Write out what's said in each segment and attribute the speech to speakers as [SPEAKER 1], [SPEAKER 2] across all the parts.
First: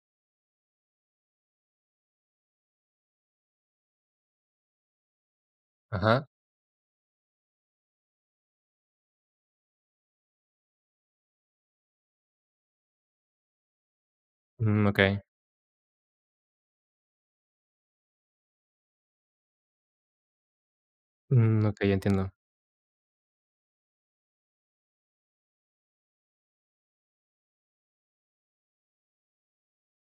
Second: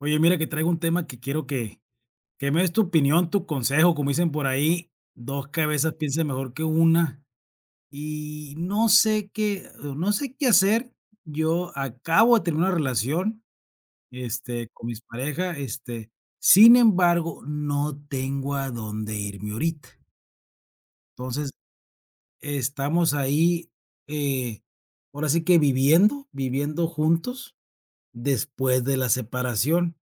[SPEAKER 1] Oye, mira que traigo un tema que quiero que me des tu opinión, tu consejo, como dicen por ahí, dos cabezas piensan
[SPEAKER 2] Ajá.
[SPEAKER 1] mejor que una y no sé qué hacer. Yo acabo de tener una relación, con
[SPEAKER 2] Mm,
[SPEAKER 1] mis
[SPEAKER 2] okey.
[SPEAKER 1] parejas, sin embargo, no tengo a dónde irme ahorita. Entonces,
[SPEAKER 2] Mm, okey, entiendo.
[SPEAKER 1] estamos ahí, eh, ahora sí que viviendo juntos después de la separación.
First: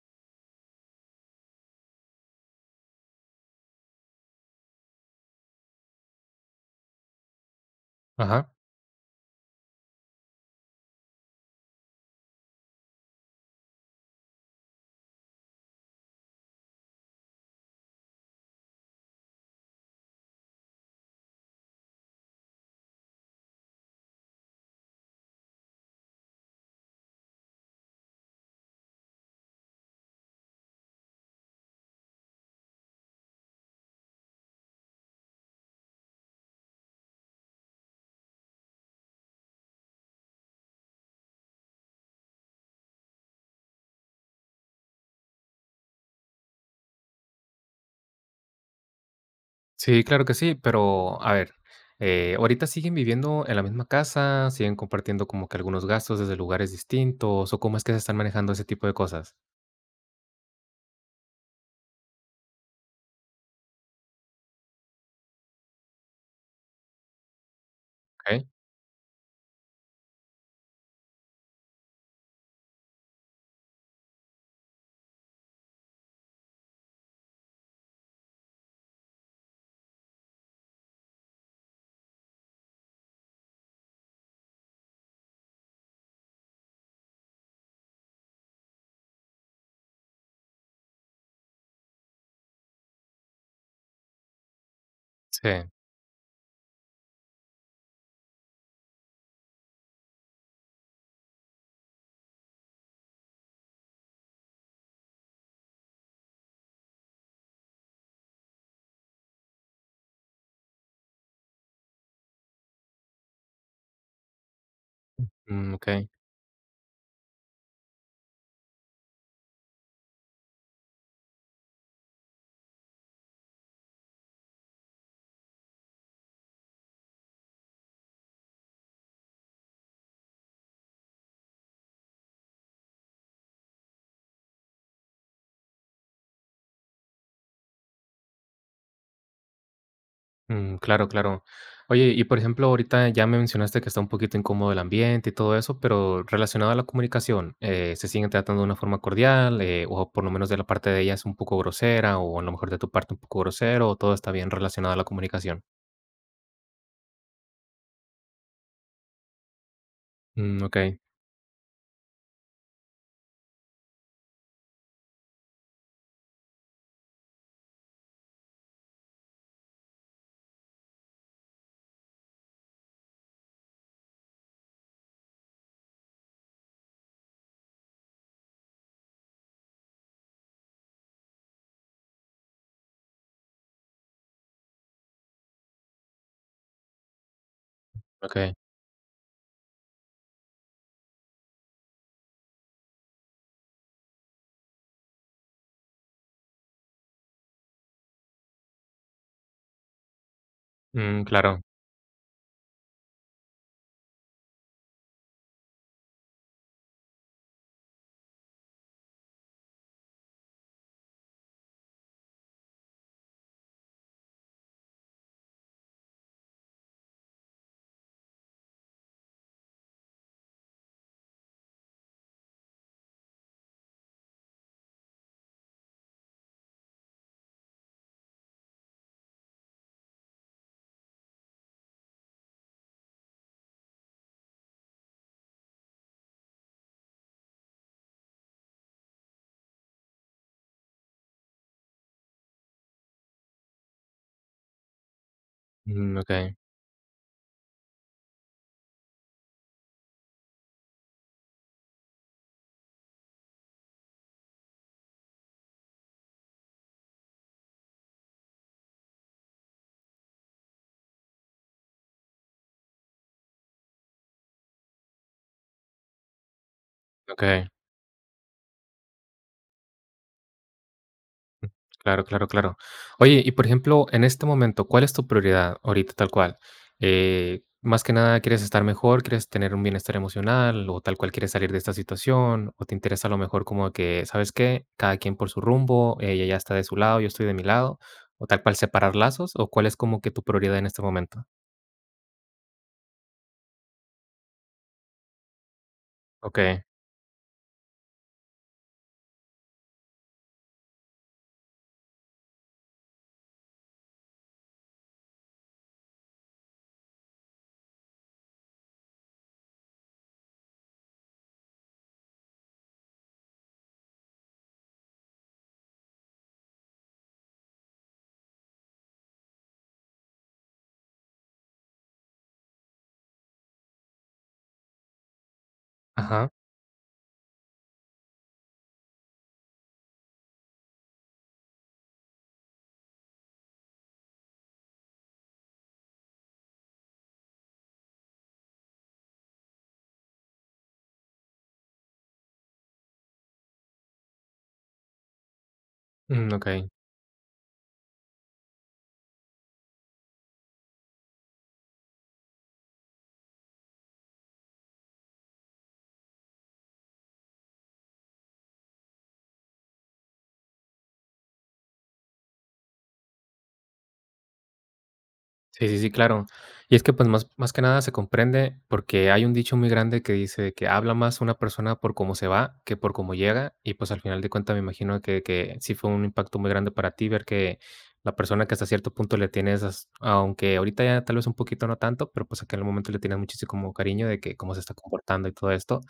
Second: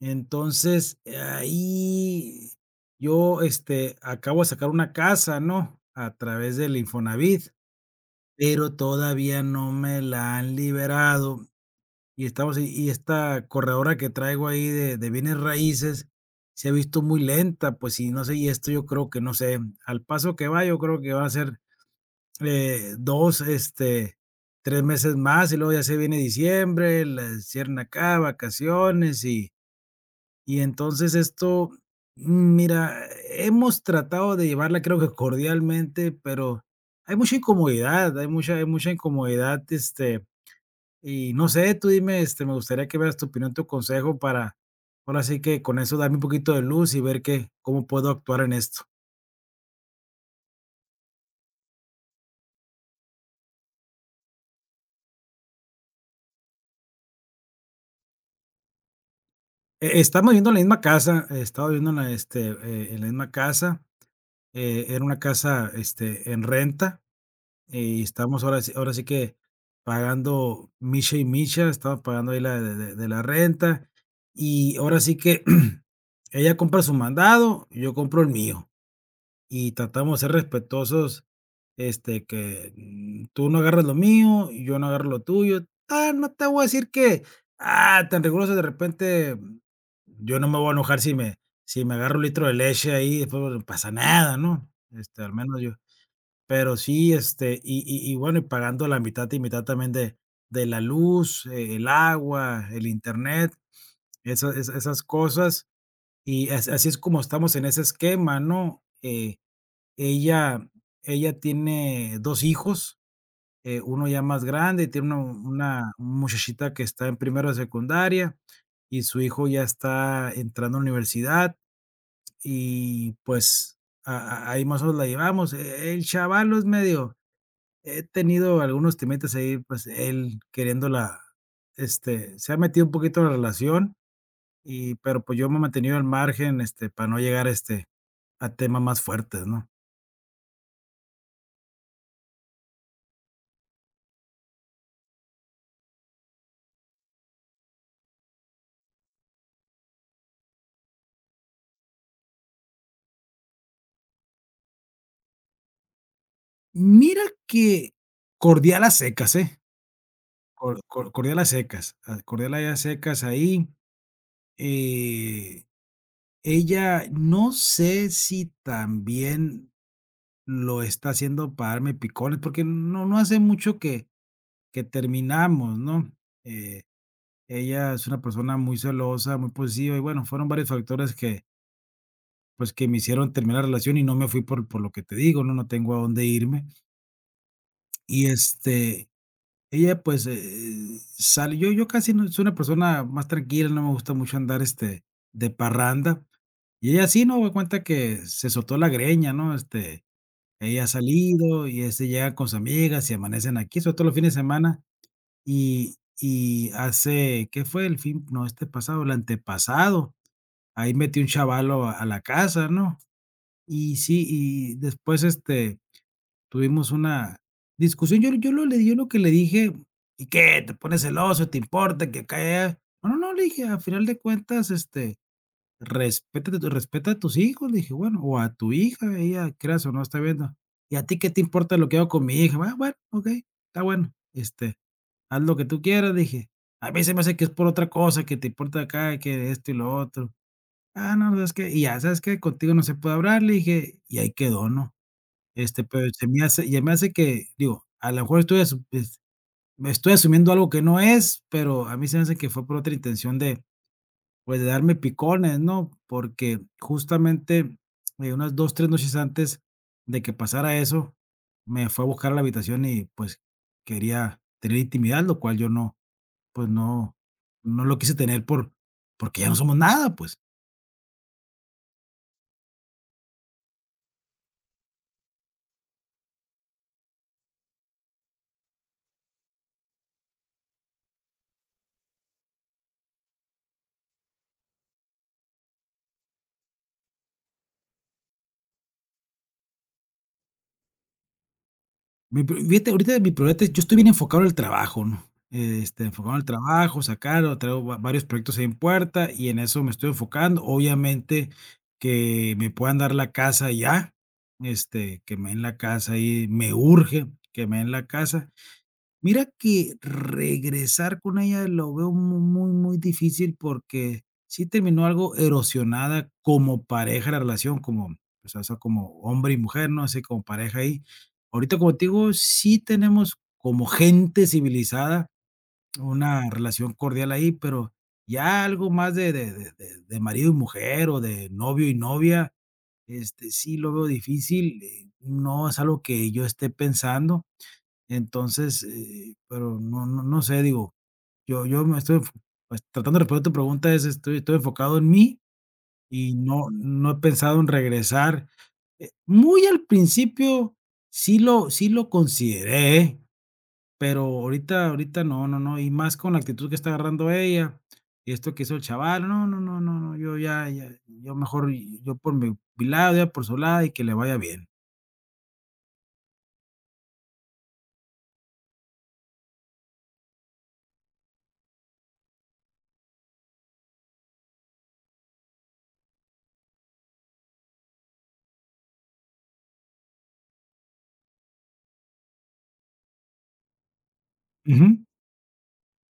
[SPEAKER 1] Entonces, ahí yo, acabo de sacar una casa, ¿no? A través del Infonavit,
[SPEAKER 2] Ajá.
[SPEAKER 1] pero todavía no me la han liberado. Y estamos y esta corredora que traigo ahí de bienes raíces se ha visto muy lenta, pues, y no sé, y esto yo creo que no sé, al paso que va, yo creo que va a ser dos, 3 meses más, y luego ya se viene diciembre, la cierran acá, vacaciones, y entonces esto, mira, hemos tratado de llevarla creo que cordialmente, pero hay mucha incomodidad, hay mucha incomodidad, y no sé, tú dime, me gustaría que veas tu opinión, tu consejo para, ahora sí que con eso darme un poquito de luz y ver qué, cómo puedo actuar en esto.
[SPEAKER 2] Sí, claro que sí, pero a ver, ¿ahorita siguen viviendo en la misma casa? ¿Siguen compartiendo como que algunos gastos desde lugares distintos? ¿O cómo es que se están manejando ese tipo de cosas?
[SPEAKER 1] Estamos viviendo en la misma casa, he estado viviendo en la misma casa, era una casa, en renta. Y estamos
[SPEAKER 2] Okey.
[SPEAKER 1] ahora sí que pagando micha y micha, estamos pagando ahí la de la renta, y ahora sí que ella compra su mandado, yo compro el mío, y tratamos de ser respetuosos, tú no agarras lo mío, yo no agarro lo tuyo. Ah, no te voy a decir que, tan riguroso, de repente, yo no me voy a enojar si me, si me agarro un litro de leche ahí, después no pasa nada, ¿no? Este, al
[SPEAKER 2] Sí.
[SPEAKER 1] menos yo, pero sí, y bueno, y pagando la mitad y mitad también de la luz, el agua, el Internet, esas cosas, y as así es como estamos en ese esquema, ¿no? Ella ella tiene 2 hijos, uno ya más grande, tiene una
[SPEAKER 2] Mm,
[SPEAKER 1] una
[SPEAKER 2] okey.
[SPEAKER 1] muchachita que está en primero de secundaria, y su hijo ya está entrando a la universidad, y pues, a ahí más o menos la llevamos. El chaval es medio. He tenido algunos temitas ahí, pues, él queriéndola, se ha metido un poquito en la relación, pero, pues, yo me he mantenido al margen, para no llegar, a temas más fuertes, ¿no?
[SPEAKER 2] Mm, claro, claro. Oye, y por ejemplo, ahorita ya me mencionaste que está un poquito incómodo el ambiente y todo eso, pero relacionado a la comunicación, ¿se siguen tratando de una forma cordial, o por lo menos de la parte de ella es un poco grosera, o a lo mejor de tu parte un poco grosero, o todo está bien relacionado a la comunicación?
[SPEAKER 1] Mira que cordial a secas, ¿eh?
[SPEAKER 2] Mm, ok,
[SPEAKER 1] Cordial a secas, cordial a secas ahí, eh, ella no sé si también lo está haciendo para darme picones, porque no hace mucho que terminamos, ¿no? Eh Ella es una persona muy celosa, muy posesiva y bueno, fueron varios factores que, pues, que me hicieron terminar la relación y no me fui por lo que te digo, ¿no? No tengo a dónde irme. Y,
[SPEAKER 2] ok.
[SPEAKER 1] ella, pues, sale, yo casi no soy una persona más tranquila, no me gusta mucho andar, de parranda. Y ella sí, ¿no? Me cuenta que se soltó la greña, ¿no? Ella ha
[SPEAKER 2] Mm, claro.
[SPEAKER 1] salido y, llega con sus amigas y amanecen aquí, sobre todo los fines de semana. Y hace, ¿qué fue? El fin no, este pasado, el antepasado, ahí metí un chavalo a la casa, ¿no? Y sí, y después, tuvimos una discusión. Yo lo que le dije: "¿Y qué? ¿Te pones celoso? ¿Te importa que acá?". Y no, no, no, le dije: "A final de cuentas, respétate tu respeta a tus hijos", le dije, bueno, o a tu hija, ella creas o no está viendo. "¿Y a ti qué te importa lo que hago con mi hija?". "Ah, bueno, ok, está bueno, haz lo que tú quieras", dije. "A mí se me hace que es por otra cosa, que te importa acá, que esto y lo otro". No, no, es que y ya, ¿sabes qué? Contigo no se puede hablar, le dije, y ahí quedó, ¿no? Pero
[SPEAKER 2] Mm,
[SPEAKER 1] se
[SPEAKER 2] ok,
[SPEAKER 1] me hace, ya me hace que, digo, a lo mejor estoy asu es me estoy asumiendo algo que no es, pero a mí se me hace que fue por otra intención de, pues, de darme picones, ¿no? Porque justamente, unas 2, 3 noches antes de que pasara eso, me fue a buscar a la habitación y, pues, quería tener intimidad, lo cual yo no, pues, no
[SPEAKER 2] ok.
[SPEAKER 1] no lo quise tener porque ya no somos nada, pues.
[SPEAKER 2] Claro, claro, claro. Oye, y por ejemplo, en este momento, ¿cuál es tu prioridad ahorita tal cual? Más que nada, ¿quieres estar mejor? ¿Quieres tener un bienestar emocional? ¿O tal cual quieres salir de esta situación? ¿O te interesa a lo mejor como que, ¿sabes qué? Cada quien por su rumbo, ella ya está de su lado, yo estoy de mi lado. ¿O tal cual separar lazos? ¿O cuál es como que tu prioridad en este momento?
[SPEAKER 1] Mi pri Fíjate, ahorita mi prioridad es, yo estoy bien enfocado en el trabajo, ¿no? Enfocado en el
[SPEAKER 2] Ok,
[SPEAKER 1] trabajo, sacar, o traigo va varios proyectos ahí en puerta y en eso me estoy enfocando. Obviamente, que me puedan dar la casa ya, que me den la casa ahí, me urge que me den la casa. Mira que regresar con ella lo veo mu muy, muy difícil porque sí terminó algo erosionada como pareja la relación, como, pues, o sea, como hombre y mujer, ¿no? Así como pareja ahí. Ahorita, como te digo, sí tenemos como gente civilizada una
[SPEAKER 2] ajá,
[SPEAKER 1] relación cordial ahí, pero ya algo más de marido y mujer o de novio y novia, sí lo veo difícil, no es algo que yo esté pensando. Entonces, pero no sé, digo, yo me estoy enfo pues, tratando de responder tu pregunta es, estoy enfocado en mí y
[SPEAKER 2] mm, ok.
[SPEAKER 1] no he pensado en regresar. Muy al principio sí lo consideré, ¿eh? Pero ahorita no, no, no, y más con la actitud que está agarrando ella y esto que hizo el chaval, no, no, no, no, no, yo ya yo mejor, yo por mi lado, ella por su lado y que le vaya bien.
[SPEAKER 2] Sí, sí, sí, claro. Y es que, pues, más que nada se comprende porque hay un dicho muy grande que dice que habla más una persona por cómo se va que por cómo llega. Y, pues, al final de cuentas, me imagino que sí fue un impacto muy grande para ti ver que la persona que hasta cierto punto le tienes, as aunque ahorita ya tal vez un poquito no tanto, pero, pues, aquel momento le tienes muchísimo cariño de que cómo se
[SPEAKER 1] Ujú,
[SPEAKER 2] está comportando y todo esto.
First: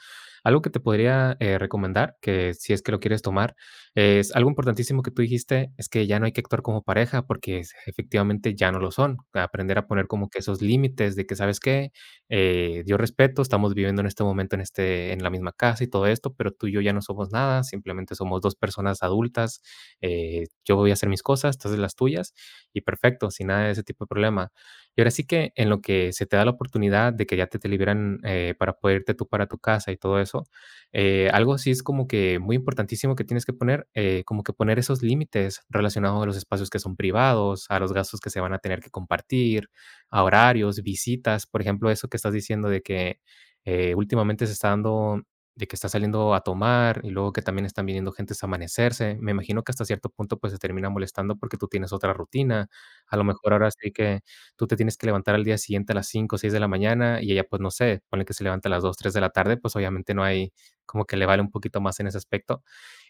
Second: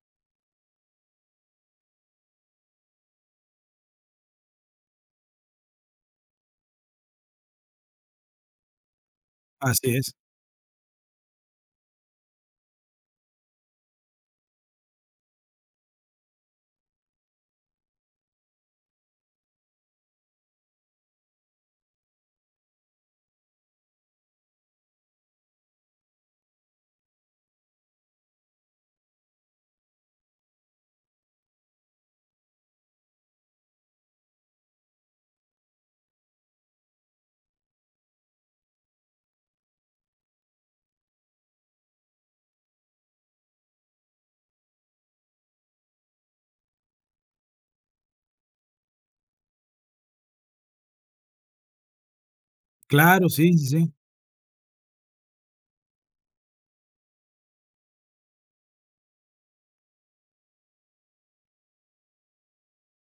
[SPEAKER 2] Algo que te podría, recomendar, que si es que lo quieres tomar, es algo importantísimo que tú dijiste es que ya no hay que actuar como pareja porque es efectivamente ya no lo son. Aprender a
[SPEAKER 1] así
[SPEAKER 2] poner
[SPEAKER 1] es.
[SPEAKER 2] como que esos límites de que, ¿sabes qué? Yo respeto, estamos viviendo en este momento en, en la misma casa y todo esto, pero tú y yo ya no somos nada, simplemente somos dos personas adultas. Yo voy a hacer mis cosas, tú haces las tuyas y perfecto, sin nada de ese tipo de problema. Y ahora sí que en lo que se te da la oportunidad de que ya te liberan para poder irte tú para tu casa y todo eso algo sí es como que muy importantísimo que tienes que poner, como que poner esos límites relacionados a los espacios que son privados, a los gastos que se van a tener que compartir, a horarios, visitas, por ejemplo, eso que estás diciendo de que últimamente se está dando, de que está saliendo a tomar y luego que también están viniendo gentes a amanecerse. Me imagino que hasta cierto punto pues se termina molestando porque tú tienes otra rutina. A lo
[SPEAKER 1] Claro, sí,
[SPEAKER 2] mejor
[SPEAKER 1] sí,
[SPEAKER 2] ahora
[SPEAKER 1] sí.
[SPEAKER 2] sí que tú te tienes que levantar al día siguiente a las 5 o seis de la mañana y ella pues no sé, pone que se levanta a las 2 3 de la tarde, pues obviamente no hay como que le vale un poquito más en ese aspecto.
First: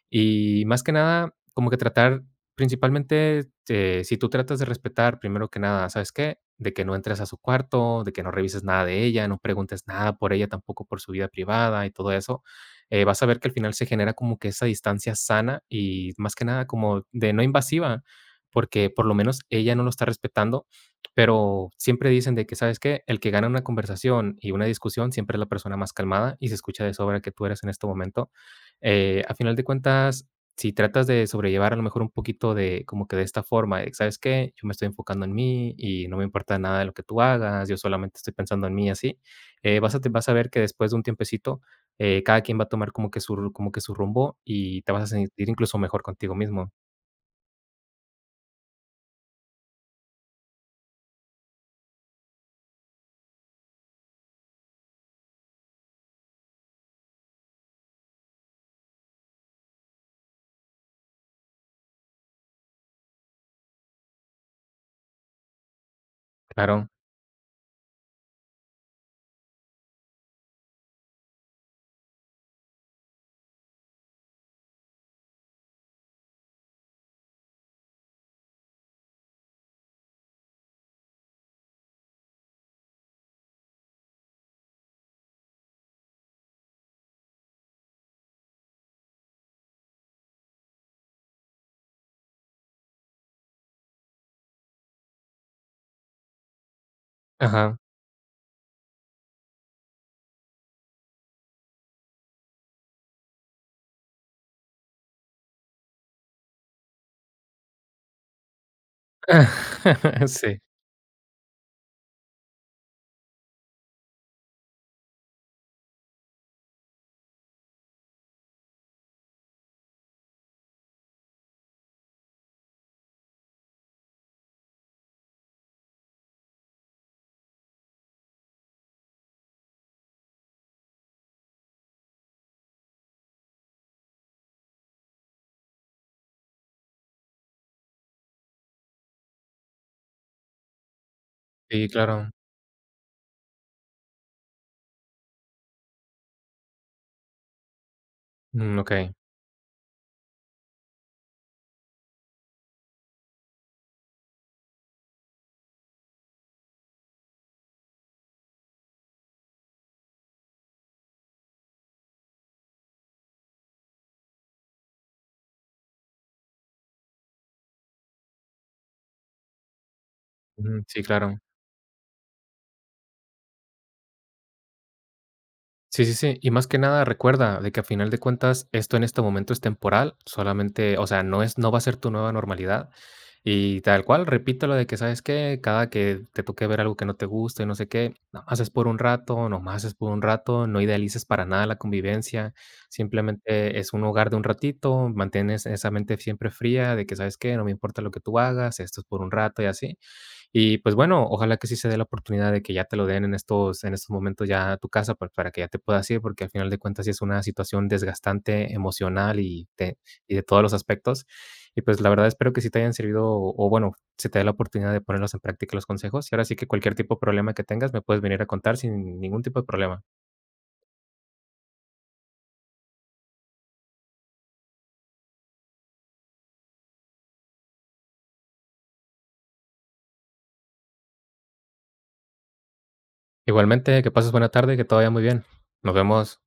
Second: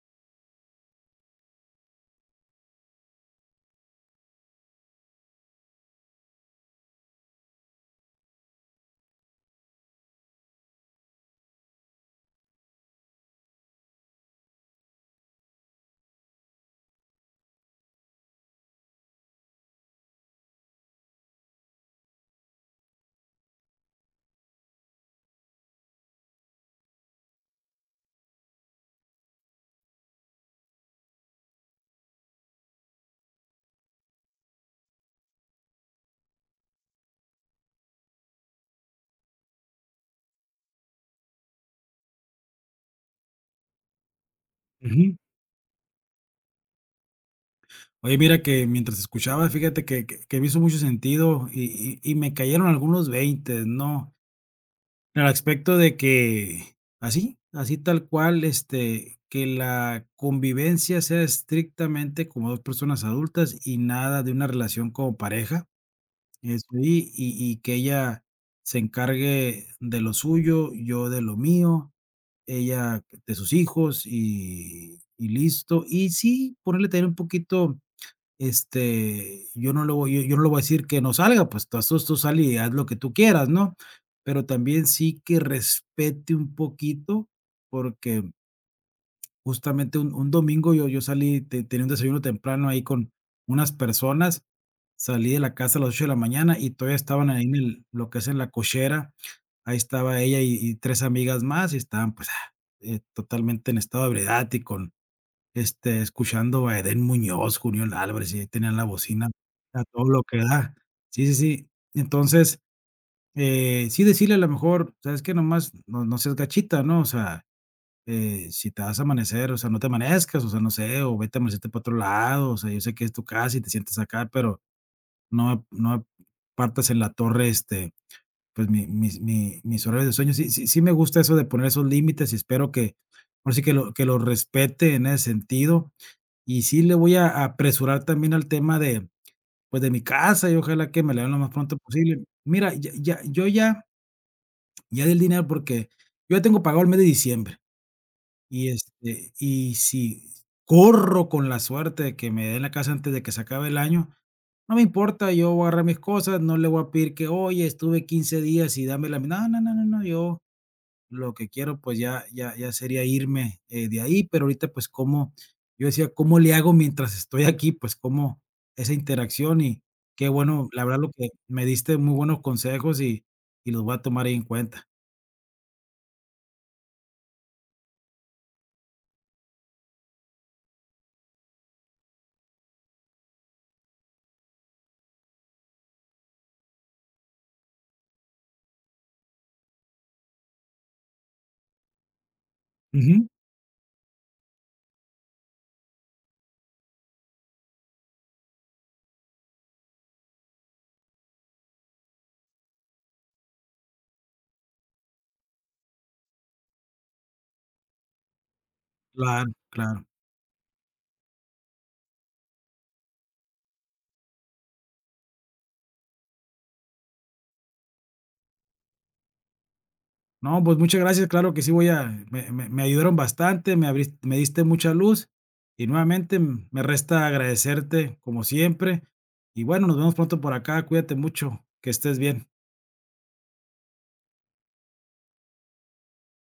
[SPEAKER 2] Y más que nada, como que tratar principalmente, si tú tratas de respetar, primero que nada, ¿sabes qué? De que no entres a su cuarto, de que no revises nada de ella, no preguntes nada por ella, tampoco por su vida privada y todo eso, vas a ver que al final se genera como que esa distancia sana y más que nada como de no invasiva, porque por lo menos ella no lo está respetando, pero siempre dicen de que, ¿sabes qué? El que gana una conversación y una discusión siempre es la persona más calmada y se escucha de sobra que tú eres en este momento. A final de cuentas, si tratas de sobrellevar a lo mejor un poquito de como que de esta forma, de, ¿sabes qué? Yo me estoy enfocando en mí y no me importa nada de lo que tú hagas, yo solamente estoy pensando en mí así, te vas a ver que después de un tiempecito, cada quien va a tomar como que como que su rumbo y te vas a
[SPEAKER 1] Ujú.
[SPEAKER 2] sentir incluso mejor contigo mismo.
[SPEAKER 1] Oye, mira que mientras escuchaba, fíjate que me hizo mucho sentido y me cayeron algunos 20, ¿no? En el aspecto de que así, así tal cual, que la convivencia sea estrictamente como 2 personas adultas y nada de una relación como pareja. Eso
[SPEAKER 2] Claro.
[SPEAKER 1] y que ella se encargue de lo suyo, yo de lo mío, ella de sus hijos y listo. Y sí, ponerle también un poquito, yo yo no le voy a decir que no salga, pues, tú tú sal y haz lo que tú quieras, ¿no? Pero también sí que respete un poquito, porque justamente un domingo yo salí, te tenía un desayuno temprano ahí con unas personas, salí de la casa a las 8 de la mañana y todavía estaban ahí en
[SPEAKER 2] Ajá.
[SPEAKER 1] el lo que es en la cochera, ahí estaba ella y 3 amigas más y estaban, pues, totalmente en estado de ebriedad y con, escuchando a Edén Muñoz, Julián Álvarez, y ahí tenían la bocina a todo lo que
[SPEAKER 2] Sí,
[SPEAKER 1] da. Sí, sí, sí. Entonces, sí decirle a lo mejor, ¿sabes qué? Nomás no seas gachita, ¿no? O sea, si te vas a amanecer, o sea, no te amanezcas, o sea, no sé, o vete a amanecerte para otro lado, o sea, yo sé que es tu casa y te sientes acá, pero no partas en la torre, pues, mi mis horarios de sueño. Sí, sí, sí, me gusta eso de poner esos límites y espero que, ahora sí que lo respete en ese sentido. Y sí le voy a apresurar también al tema de, pues, de mi casa, y ojalá que me la den lo más pronto
[SPEAKER 2] sí,
[SPEAKER 1] posible.
[SPEAKER 2] claro.
[SPEAKER 1] Mira, ya ya di el dinero porque yo ya tengo pagado el mes de diciembre, y,
[SPEAKER 2] Mm, ok.
[SPEAKER 1] este, y si corro con la suerte de que me den la casa antes de que se acabe el año, no me importa, yo voy a agarrar mis cosas, no le voy a pedir que: "Oye, estuve 15 días y dame la". No, no, no, no, no, yo lo que quiero, pues ya sería irme, de ahí, pero ahorita, pues, cómo yo decía: "¿Cómo le hago mientras estoy aquí?". Pues, cómo esa interacción. Y qué bueno,
[SPEAKER 2] Ujú,
[SPEAKER 1] la verdad
[SPEAKER 2] sí,
[SPEAKER 1] lo que
[SPEAKER 2] claro.
[SPEAKER 1] me diste muy buenos consejos y los voy a tomar ahí en cuenta.
[SPEAKER 2] Sí, sí, sí. Y más que nada recuerda de que a final de cuentas esto en este momento es temporal, solamente, o sea, no es, no va a ser tu nueva normalidad. Y tal cual, repito lo de que, ¿sabes qué? Cada que te toque ver algo que no te gusta y no sé qué, nomás es por un rato, nomás es por un rato, no idealices para nada la convivencia,
[SPEAKER 1] Ujú.
[SPEAKER 2] simplemente es un hogar de un ratito, mantienes esa mente siempre fría de que, ¿sabes qué? No me importa lo que tú hagas, esto es por un rato y así. Y pues bueno, ojalá que sí se dé la oportunidad de que ya te lo den en estos momentos ya a tu casa, pues, para que ya te puedas ir, porque al final de cuentas sí es una situación desgastante emocional
[SPEAKER 1] Claro,
[SPEAKER 2] y te
[SPEAKER 1] claro.
[SPEAKER 2] y de todos los aspectos. Y pues la verdad espero que sí te hayan servido o bueno, se te dé la oportunidad de ponerlos en práctica los consejos. Y ahora sí que cualquier tipo de problema que tengas me puedes venir a contar sin ningún tipo de problema.
[SPEAKER 1] No, pues, muchas gracias, claro que sí voy a me me me ayudaron bastante, me diste mucha luz y nuevamente, me resta agradecerte como siempre. Y bueno, nos vemos pronto por acá, cuídate mucho, que estés bien.
[SPEAKER 2] Igualmente, que pases buena tarde y que todo vaya muy bien. Nos vemos.